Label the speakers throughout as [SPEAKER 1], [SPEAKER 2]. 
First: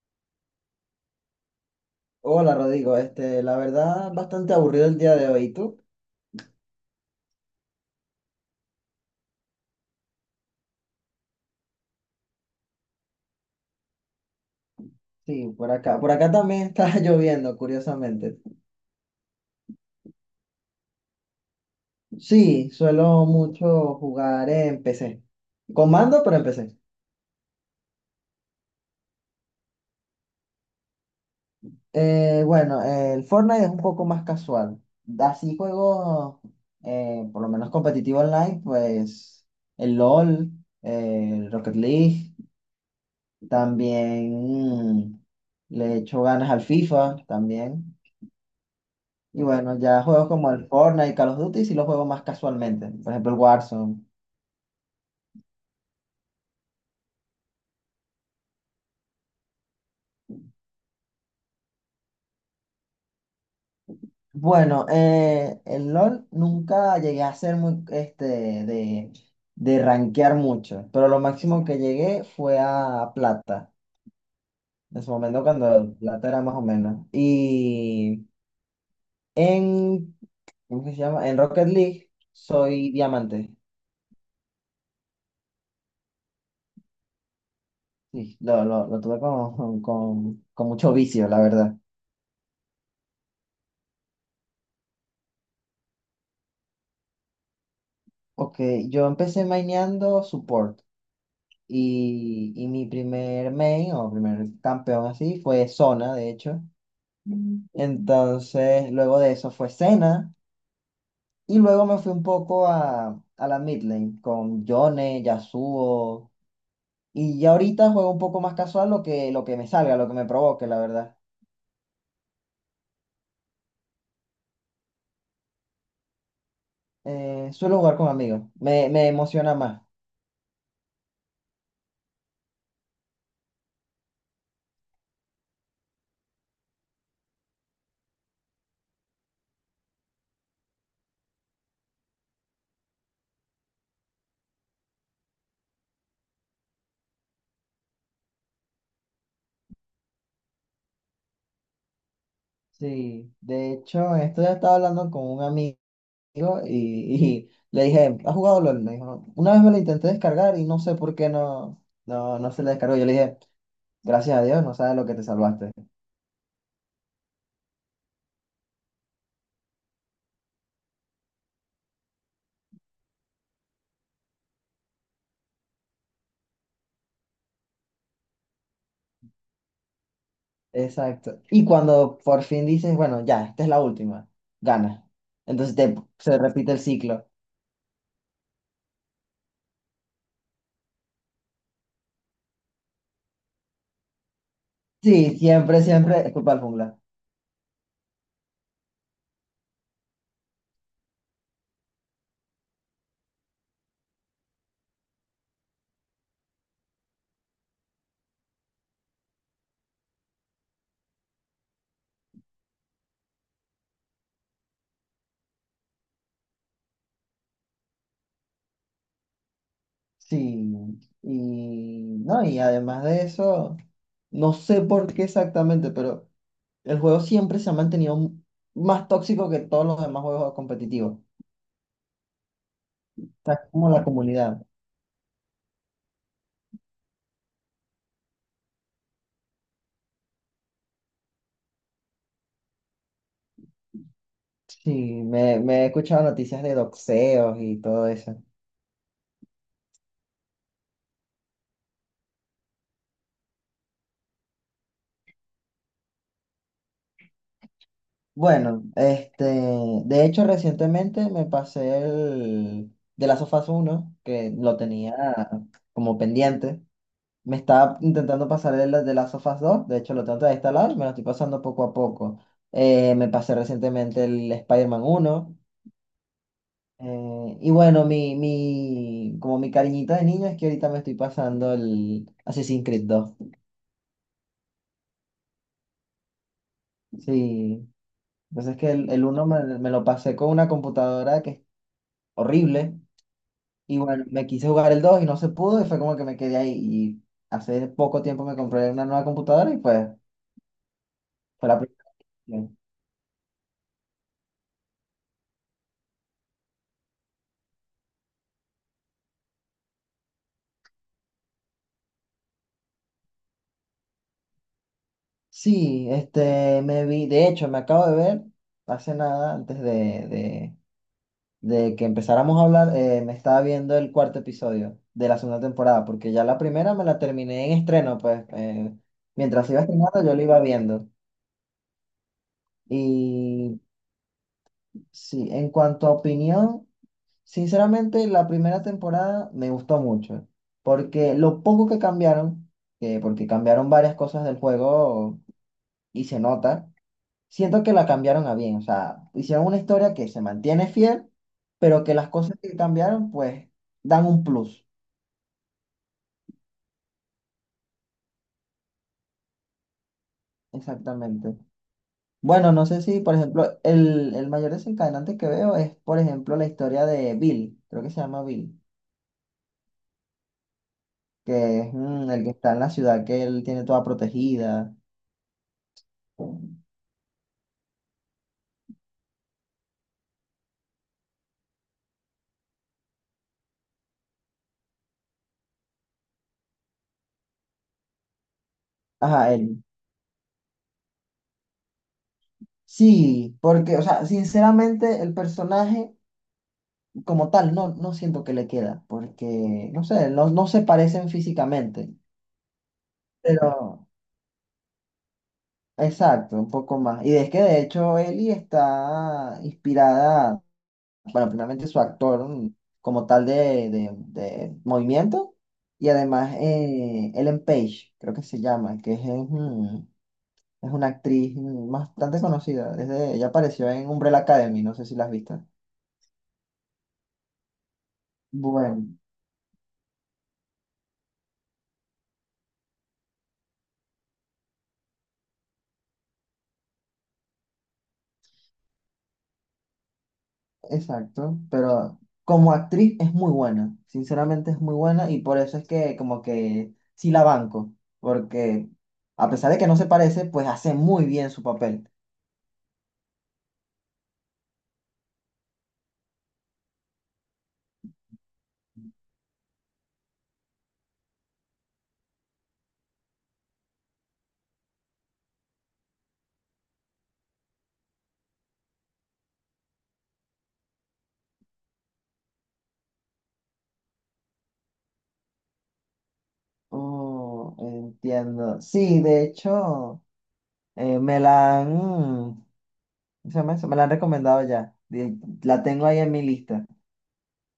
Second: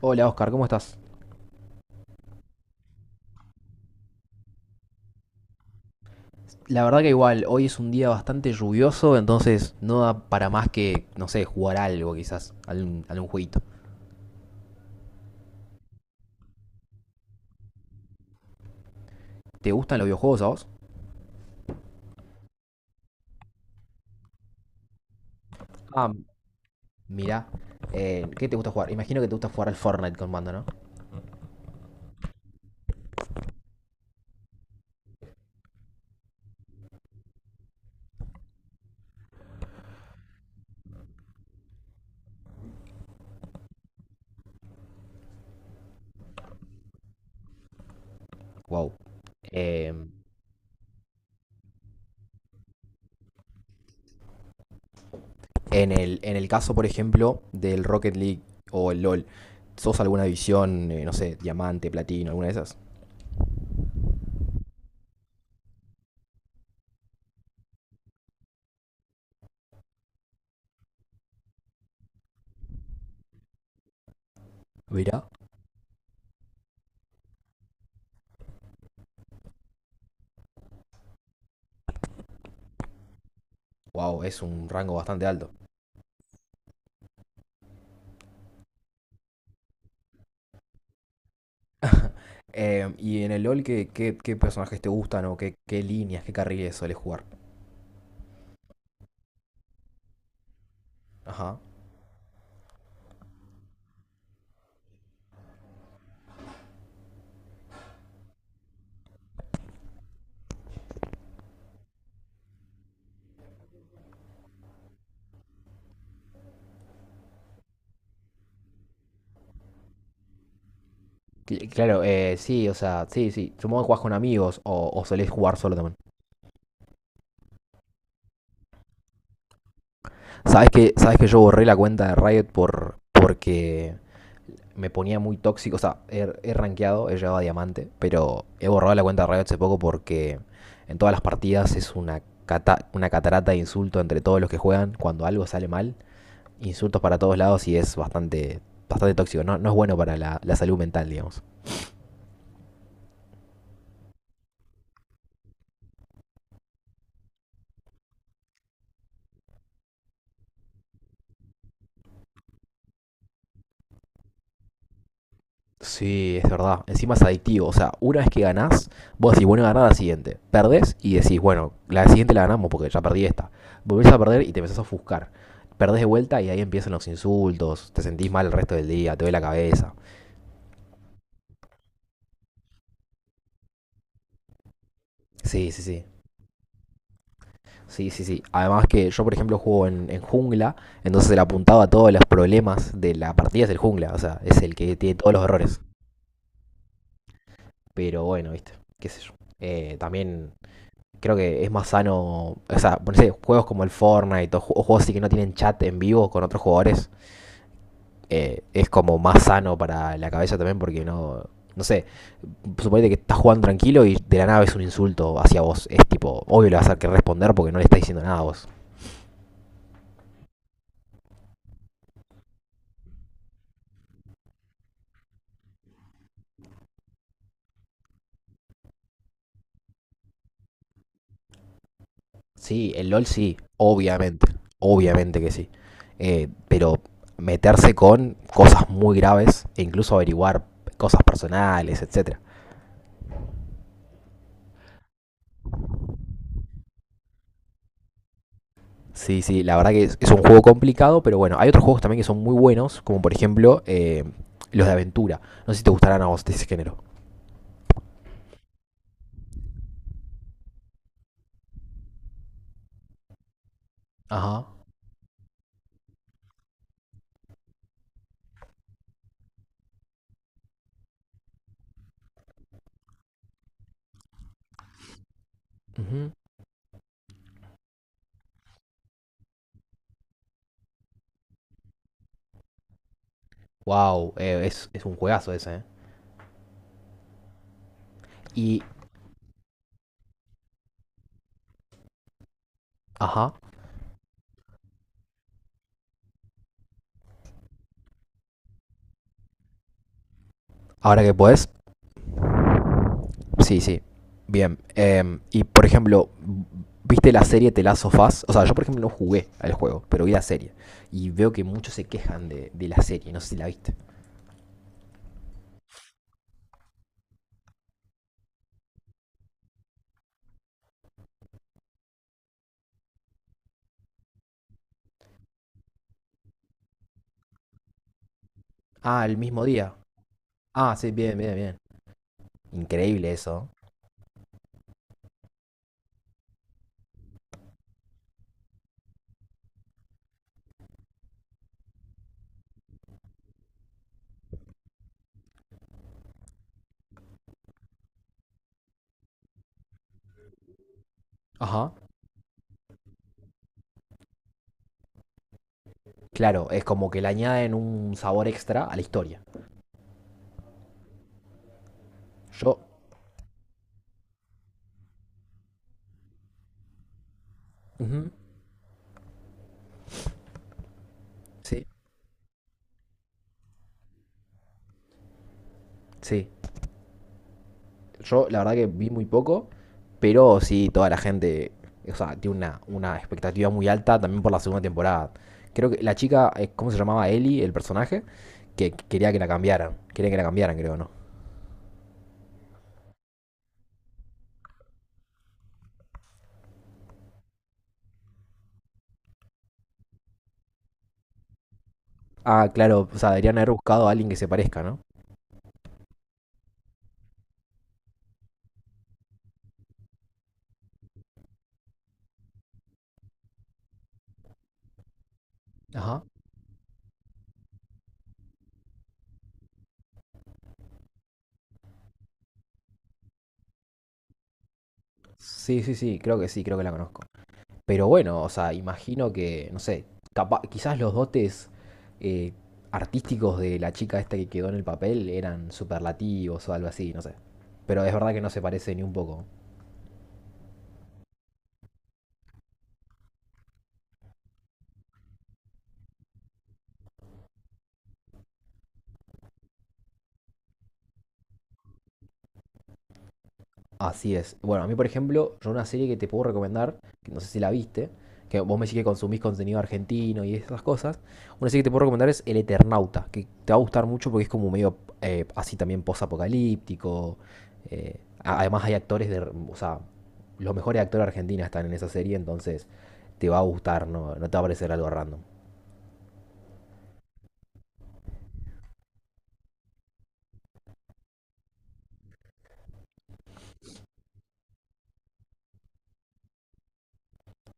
[SPEAKER 1] Hola Oscar, ¿cómo estás?
[SPEAKER 2] Hola Rodrigo, la verdad, bastante aburrido el día de hoy. ¿Y tú?
[SPEAKER 1] La verdad que igual, hoy es un día bastante lluvioso, entonces no da para más que, no sé, jugar algo quizás, algún jueguito.
[SPEAKER 2] Sí, por acá. Por acá también está lloviendo, curiosamente.
[SPEAKER 1] ¿Te gustan los videojuegos a vos?
[SPEAKER 2] Sí, suelo mucho jugar en PC. Con
[SPEAKER 1] Ah,
[SPEAKER 2] mando, pero en PC.
[SPEAKER 1] mirá. ¿Qué te gusta jugar? Imagino que te gusta jugar al Fortnite con mando, ¿no?
[SPEAKER 2] Bueno, el Fortnite es un poco más casual. Así juegos, por lo menos competitivo online, pues el LOL, el Rocket League, también, mm, le echo ganas al FIFA, también.
[SPEAKER 1] Wow.
[SPEAKER 2] Y bueno,
[SPEAKER 1] Eh,
[SPEAKER 2] ya juegos como el Fortnite y Call of Duty sí los juego más casualmente. Por ejemplo, el Warzone.
[SPEAKER 1] en el caso, por ejemplo, del Rocket League o el LOL, ¿sos alguna división, no sé, diamante, platino, alguna de esas?
[SPEAKER 2] Bueno, el LOL nunca llegué a ser muy, de, de rankear mucho, pero lo máximo que llegué fue a plata. En su
[SPEAKER 1] Mirá.
[SPEAKER 2] momento cuando plata era más o menos. Y en, ¿cómo que se llama? En Rocket League soy diamante.
[SPEAKER 1] Wow, es un rango bastante alto.
[SPEAKER 2] Sí, lo tuve con, con mucho vicio, la verdad.
[SPEAKER 1] Y en el LOL, ¿qué personajes te gustan o qué líneas, qué carriles sueles jugar?
[SPEAKER 2] Ok, yo empecé maineando support.
[SPEAKER 1] Ajá.
[SPEAKER 2] Y mi primer main o primer campeón así fue Zona, de hecho. Mm. Entonces, luego de eso fue Senna. Y luego me fui un poco a la mid lane con Yone, Yasuo. Y ya ahorita juego un poco más casual lo que me salga, lo que me provoque, la verdad.
[SPEAKER 1] Claro, sí, o sea, sí, sí. Supongo que jugás con amigos o solés jugar solo también.
[SPEAKER 2] Suelo jugar con amigos. Me emociona más.
[SPEAKER 1] ¿Sabes que yo borré la cuenta de Riot porque me ponía muy tóxico? O sea, he rankeado, he llegado a diamante, pero he borrado la cuenta de Riot hace poco porque en todas las partidas es una catarata de insulto entre todos los que juegan cuando algo sale mal. Insultos para todos lados y es bastante tóxico. No es bueno para la salud mental, digamos.
[SPEAKER 2] Sí. De hecho, esto ya estaba hablando con un amigo. Y le dije, ¿has jugado LOL? Me dijo, una vez me lo intenté descargar y no sé por qué no se le descargó. Yo le dije, gracias a Dios, no sabes lo que te salvaste.
[SPEAKER 1] Sí, es verdad. Encima es adictivo. O sea, una vez que ganás, vos decís, bueno, ganar la siguiente. Perdés y decís, bueno, la siguiente la ganamos porque ya perdí esta. Volvés a perder y te empezás a ofuscar. Perdés de vuelta y ahí empiezan los insultos. Te sentís mal el resto del día, te duele la cabeza.
[SPEAKER 2] Exacto. Y cuando por fin dices, bueno, ya, esta es la última, gana.
[SPEAKER 1] Sí,
[SPEAKER 2] Entonces
[SPEAKER 1] sí, sí.
[SPEAKER 2] se repite el ciclo.
[SPEAKER 1] Sí, sí, sí. Además que yo, por ejemplo, juego en jungla, entonces el apuntado a todos los problemas de la partida es el jungla. O sea, es el que tiene todos
[SPEAKER 2] Sí,
[SPEAKER 1] los errores.
[SPEAKER 2] siempre, siempre es culpa del jungla.
[SPEAKER 1] Pero bueno, viste, qué sé yo. También creo que es más sano, o sea, no sé, juegos como el Fortnite o juegos así que no tienen chat en vivo con otros jugadores, es como más sano para la cabeza también porque no sé, suponete que estás jugando tranquilo y de la nada es un insulto hacia vos, es tipo, obvio le vas a tener que responder porque no le estás diciendo nada a vos.
[SPEAKER 2] Sí, y no, y además de eso, no sé por qué exactamente, pero el juego siempre se ha mantenido más tóxico que todos los demás juegos competitivos.
[SPEAKER 1] Sí, el LOL sí,
[SPEAKER 2] Está como la
[SPEAKER 1] obviamente,
[SPEAKER 2] comunidad.
[SPEAKER 1] obviamente que sí. Pero meterse con cosas muy graves e incluso averiguar cosas personales, etcétera.
[SPEAKER 2] Sí, me he escuchado noticias de doxeos y todo eso.
[SPEAKER 1] Sí, sí, la verdad que es un juego complicado, pero bueno, hay otros juegos también que son muy buenos, como por ejemplo los de aventura. No sé si te gustarán a vos de ese género.
[SPEAKER 2] Bueno, de hecho recientemente me pasé el de Last of Us 1, que
[SPEAKER 1] Ajá.
[SPEAKER 2] lo tenía como pendiente. Me estaba intentando pasar el de Last of Us 2, de hecho lo tengo todavía instalado y me lo estoy pasando poco a poco. Me pasé recientemente el Spider-Man 1. Y bueno, como mi cariñito de niño es que ahorita me estoy pasando el Assassin's Creed 2.
[SPEAKER 1] Wow, es un juegazo ese, ¿eh?
[SPEAKER 2] Sí. Entonces
[SPEAKER 1] Y,
[SPEAKER 2] que el uno me lo pasé con una computadora que es horrible.
[SPEAKER 1] ajá.
[SPEAKER 2] Y bueno, me quise jugar el 2 y no se pudo y fue como que me quedé ahí. Y hace poco tiempo me compré una nueva computadora y pues
[SPEAKER 1] Ahora que podés,
[SPEAKER 2] fue la primera opción.
[SPEAKER 1] sí, sí. Bien. Y por ejemplo, ¿viste la serie The Last of Us? O sea, yo por ejemplo no jugué al juego, pero vi la serie. Y veo que muchos se quejan de la serie, no sé si la viste.
[SPEAKER 2] Sí, me vi, de hecho, me acabo de ver hace nada, antes de, de que empezáramos a hablar, me estaba viendo el cuarto episodio de la segunda temporada, porque ya la primera me la terminé en estreno, pues
[SPEAKER 1] Ah, el mismo
[SPEAKER 2] mientras iba
[SPEAKER 1] día.
[SPEAKER 2] estrenando yo lo iba
[SPEAKER 1] Ah,
[SPEAKER 2] viendo.
[SPEAKER 1] sí, bien, bien, bien. Increíble eso.
[SPEAKER 2] Y sí, en cuanto a opinión, sinceramente la primera temporada me gustó mucho, porque lo poco que cambiaron, porque cambiaron varias cosas del juego y se nota, siento que la cambiaron a bien, o sea, hicieron una historia que se mantiene fiel,
[SPEAKER 1] Ajá.
[SPEAKER 2] pero que las cosas que cambiaron pues dan un plus,
[SPEAKER 1] Claro, es como que le añaden un sabor extra a la historia.
[SPEAKER 2] exactamente. Bueno,
[SPEAKER 1] Yo,
[SPEAKER 2] no sé si, por ejemplo, el mayor desencadenante que veo es, por ejemplo, la historia de Bill, creo que se
[SPEAKER 1] ujú,
[SPEAKER 2] llama Bill. Que
[SPEAKER 1] sí,
[SPEAKER 2] es el que está en la ciudad que él tiene toda protegida.
[SPEAKER 1] sí. Yo la verdad que vi muy poco, pero sí, toda la gente, o sea, tiene una expectativa muy alta también por la segunda temporada. Creo que la chica, ¿cómo se llamaba? Ellie, el personaje, que quería que la
[SPEAKER 2] Ajá, él.
[SPEAKER 1] cambiaran. Quería que la cambiaran, creo, ¿no?
[SPEAKER 2] Sí, porque, o sea, sinceramente el personaje como tal no siento que le queda, porque, no sé, no se parecen físicamente,
[SPEAKER 1] Ah, claro, o sea, deberían haber
[SPEAKER 2] pero
[SPEAKER 1] buscado a alguien que se parezca, ¿no?
[SPEAKER 2] exacto, un poco más. Y es que de hecho Ellie está inspirada, bueno, primeramente su actor como tal de movimiento, y
[SPEAKER 1] Ajá.
[SPEAKER 2] además Ellen Page, creo que se llama, es una actriz bastante conocida. Ella apareció en Umbrella Academy, no sé si la has visto.
[SPEAKER 1] Sí, sí, sí, creo que la conozco. Pero bueno, o sea,
[SPEAKER 2] Bueno,
[SPEAKER 1] imagino que, no sé, quizás los dotes eh, artísticos de la chica esta que quedó en el papel eran superlativos o algo así, no sé. Pero es verdad que no se parece ni un poco.
[SPEAKER 2] exacto, pero como actriz es muy buena, sinceramente es muy buena y por eso es que como que sí la banco, porque a pesar de que no se parece, pues hace muy bien su papel.
[SPEAKER 1] Así es. Bueno, a mí, por ejemplo, yo una serie que te puedo recomendar, que no sé si la viste, que vos me decís que consumís contenido argentino y esas cosas, una serie que te puedo recomendar es El Eternauta, que te va a gustar mucho porque es como medio así también post-apocalíptico. eh, además hay actores de... O sea, los mejores actores argentinos están en esa serie, entonces te va a gustar, no te va a parecer algo random.
[SPEAKER 2] Oh, entiendo. Sí, de hecho, me la han, ¿cómo se llama eso? Me la han recomendado ya. La tengo ahí en mi lista.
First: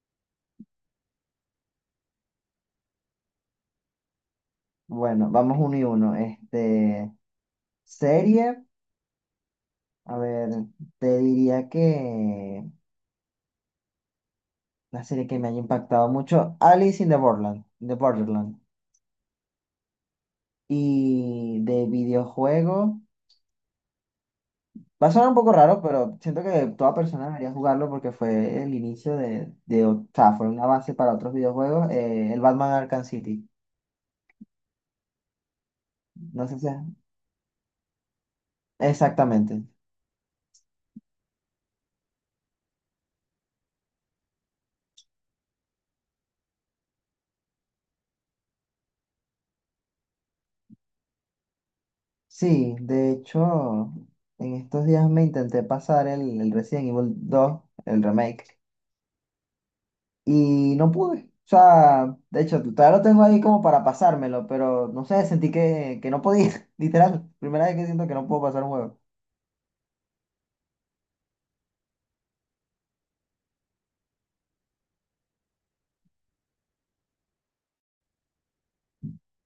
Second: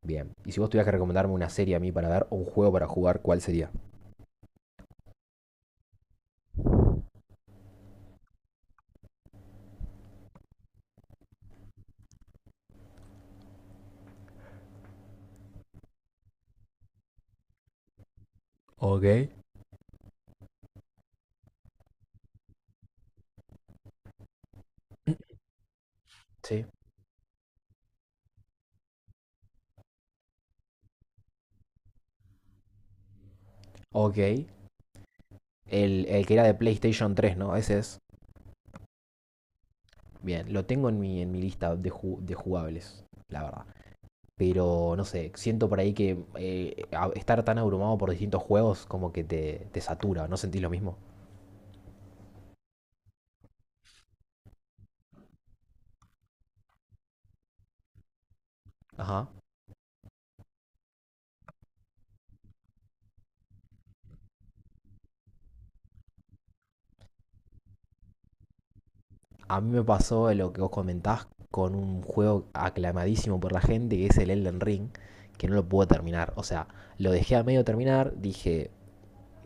[SPEAKER 1] Bien. Y si vos tuvieras que recomendarme una serie a mí para ver o un juego para jugar, ¿cuál sería?
[SPEAKER 2] Bueno, vamos uno y uno. Serie. A ver, te diría que la serie que me haya impactado mucho, Alice in the Borderland.
[SPEAKER 1] Ok.
[SPEAKER 2] Y de videojuego, va a sonar un poco raro, pero siento
[SPEAKER 1] Sí.
[SPEAKER 2] que toda persona debería jugarlo porque fue el inicio o sea, fue una base para otros videojuegos, el Batman Arkham City.
[SPEAKER 1] Ok. El que era
[SPEAKER 2] No
[SPEAKER 1] de
[SPEAKER 2] sé si
[SPEAKER 1] PlayStation tres, ¿no? Ese es.
[SPEAKER 2] Exactamente.
[SPEAKER 1] Bien, lo tengo en en mi lista de, de jugables, la verdad. Pero no sé, siento por ahí que estar tan abrumado por distintos juegos como que te satura, ¿no sentís lo mismo?
[SPEAKER 2] Sí, de hecho, en estos días me intenté pasar el Resident Evil 2 el remake.
[SPEAKER 1] Ajá.
[SPEAKER 2] Y no pude. O sea, de hecho, todavía lo tengo ahí como para pasármelo, pero no sé, sentí que no podía, literal. Primera vez que siento que no puedo pasar un juego.
[SPEAKER 1] A mí me pasó lo que vos comentás con un juego aclamadísimo por la gente, que es el Elden Ring, que no lo pude terminar. O sea, lo dejé a medio terminar, dije,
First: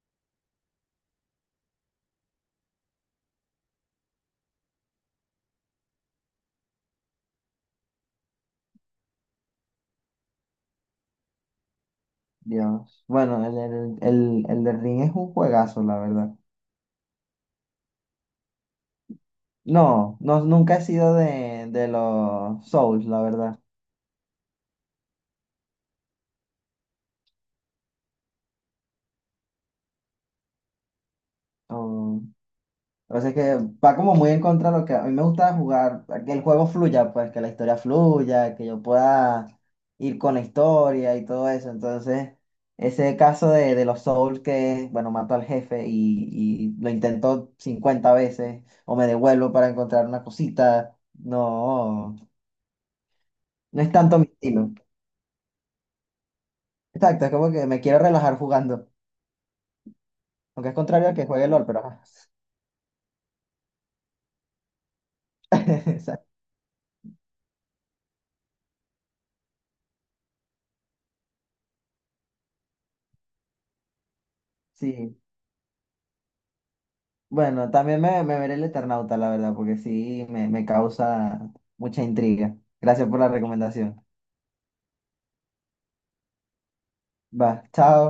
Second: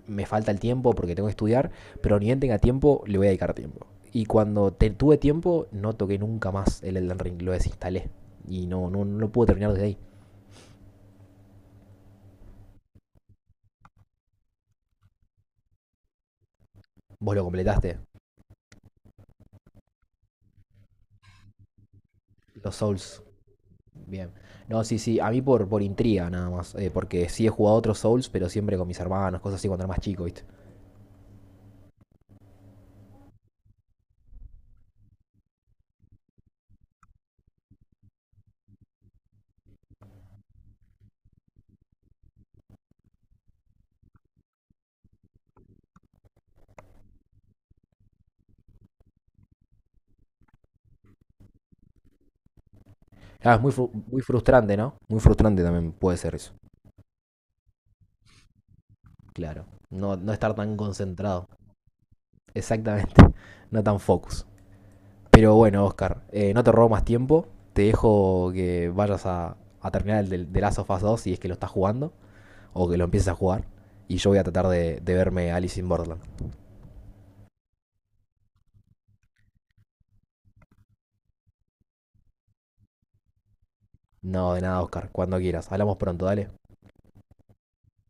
[SPEAKER 1] me falta el tiempo porque tengo que estudiar, pero ni bien tenga tiempo, le voy a dedicar tiempo. Y cuando tuve tiempo, no toqué nunca más el Elden Ring, lo desinstalé. Y no lo pude terminar desde ahí.
[SPEAKER 2] Dios. Bueno, el de Ring es un juegazo, la verdad.
[SPEAKER 1] Vos lo completaste,
[SPEAKER 2] No, no, nunca he sido de los
[SPEAKER 1] los
[SPEAKER 2] Souls,
[SPEAKER 1] Souls.
[SPEAKER 2] la verdad.
[SPEAKER 1] Bien. No, sí, sí, a mí por intriga nada más, porque sí he jugado otros Souls, pero siempre con mis hermanos, cosas así cuando era más chico, ¿viste?
[SPEAKER 2] No, o sea, es que va como muy en contra de lo que a mí me gusta jugar, que el juego fluya, pues que la historia fluya, que yo pueda ir con la historia y todo eso. Entonces, ese caso de los Souls que, bueno, mato al jefe y lo intento 50 veces o me devuelvo para encontrar una cosita, no,
[SPEAKER 1] Ah, es
[SPEAKER 2] no es tanto
[SPEAKER 1] muy
[SPEAKER 2] mi estilo.
[SPEAKER 1] frustrante, ¿no? Muy frustrante también puede ser eso,
[SPEAKER 2] Exacto, es como que me quiero relajar jugando,
[SPEAKER 1] claro. No, no estar
[SPEAKER 2] aunque es
[SPEAKER 1] tan
[SPEAKER 2] contrario a que
[SPEAKER 1] concentrado,
[SPEAKER 2] juegue LOL, pero ajá.
[SPEAKER 1] exactamente, no tan focus. Pero bueno, Oscar,
[SPEAKER 2] Exacto.
[SPEAKER 1] no te robo más tiempo. Te dejo que vayas a terminar de Last of Us 2 si es que lo estás jugando o que lo empieces a jugar. Y yo voy a tratar de
[SPEAKER 2] Sí.
[SPEAKER 1] verme Alice in Borderland.
[SPEAKER 2] Bueno, también me veré el Eternauta, la verdad, porque sí me causa mucha intriga. Gracias por la recomendación.
[SPEAKER 1] No, de nada, Oscar. Cuando quieras. Hablamos pronto, dale.
[SPEAKER 2] Va, chao.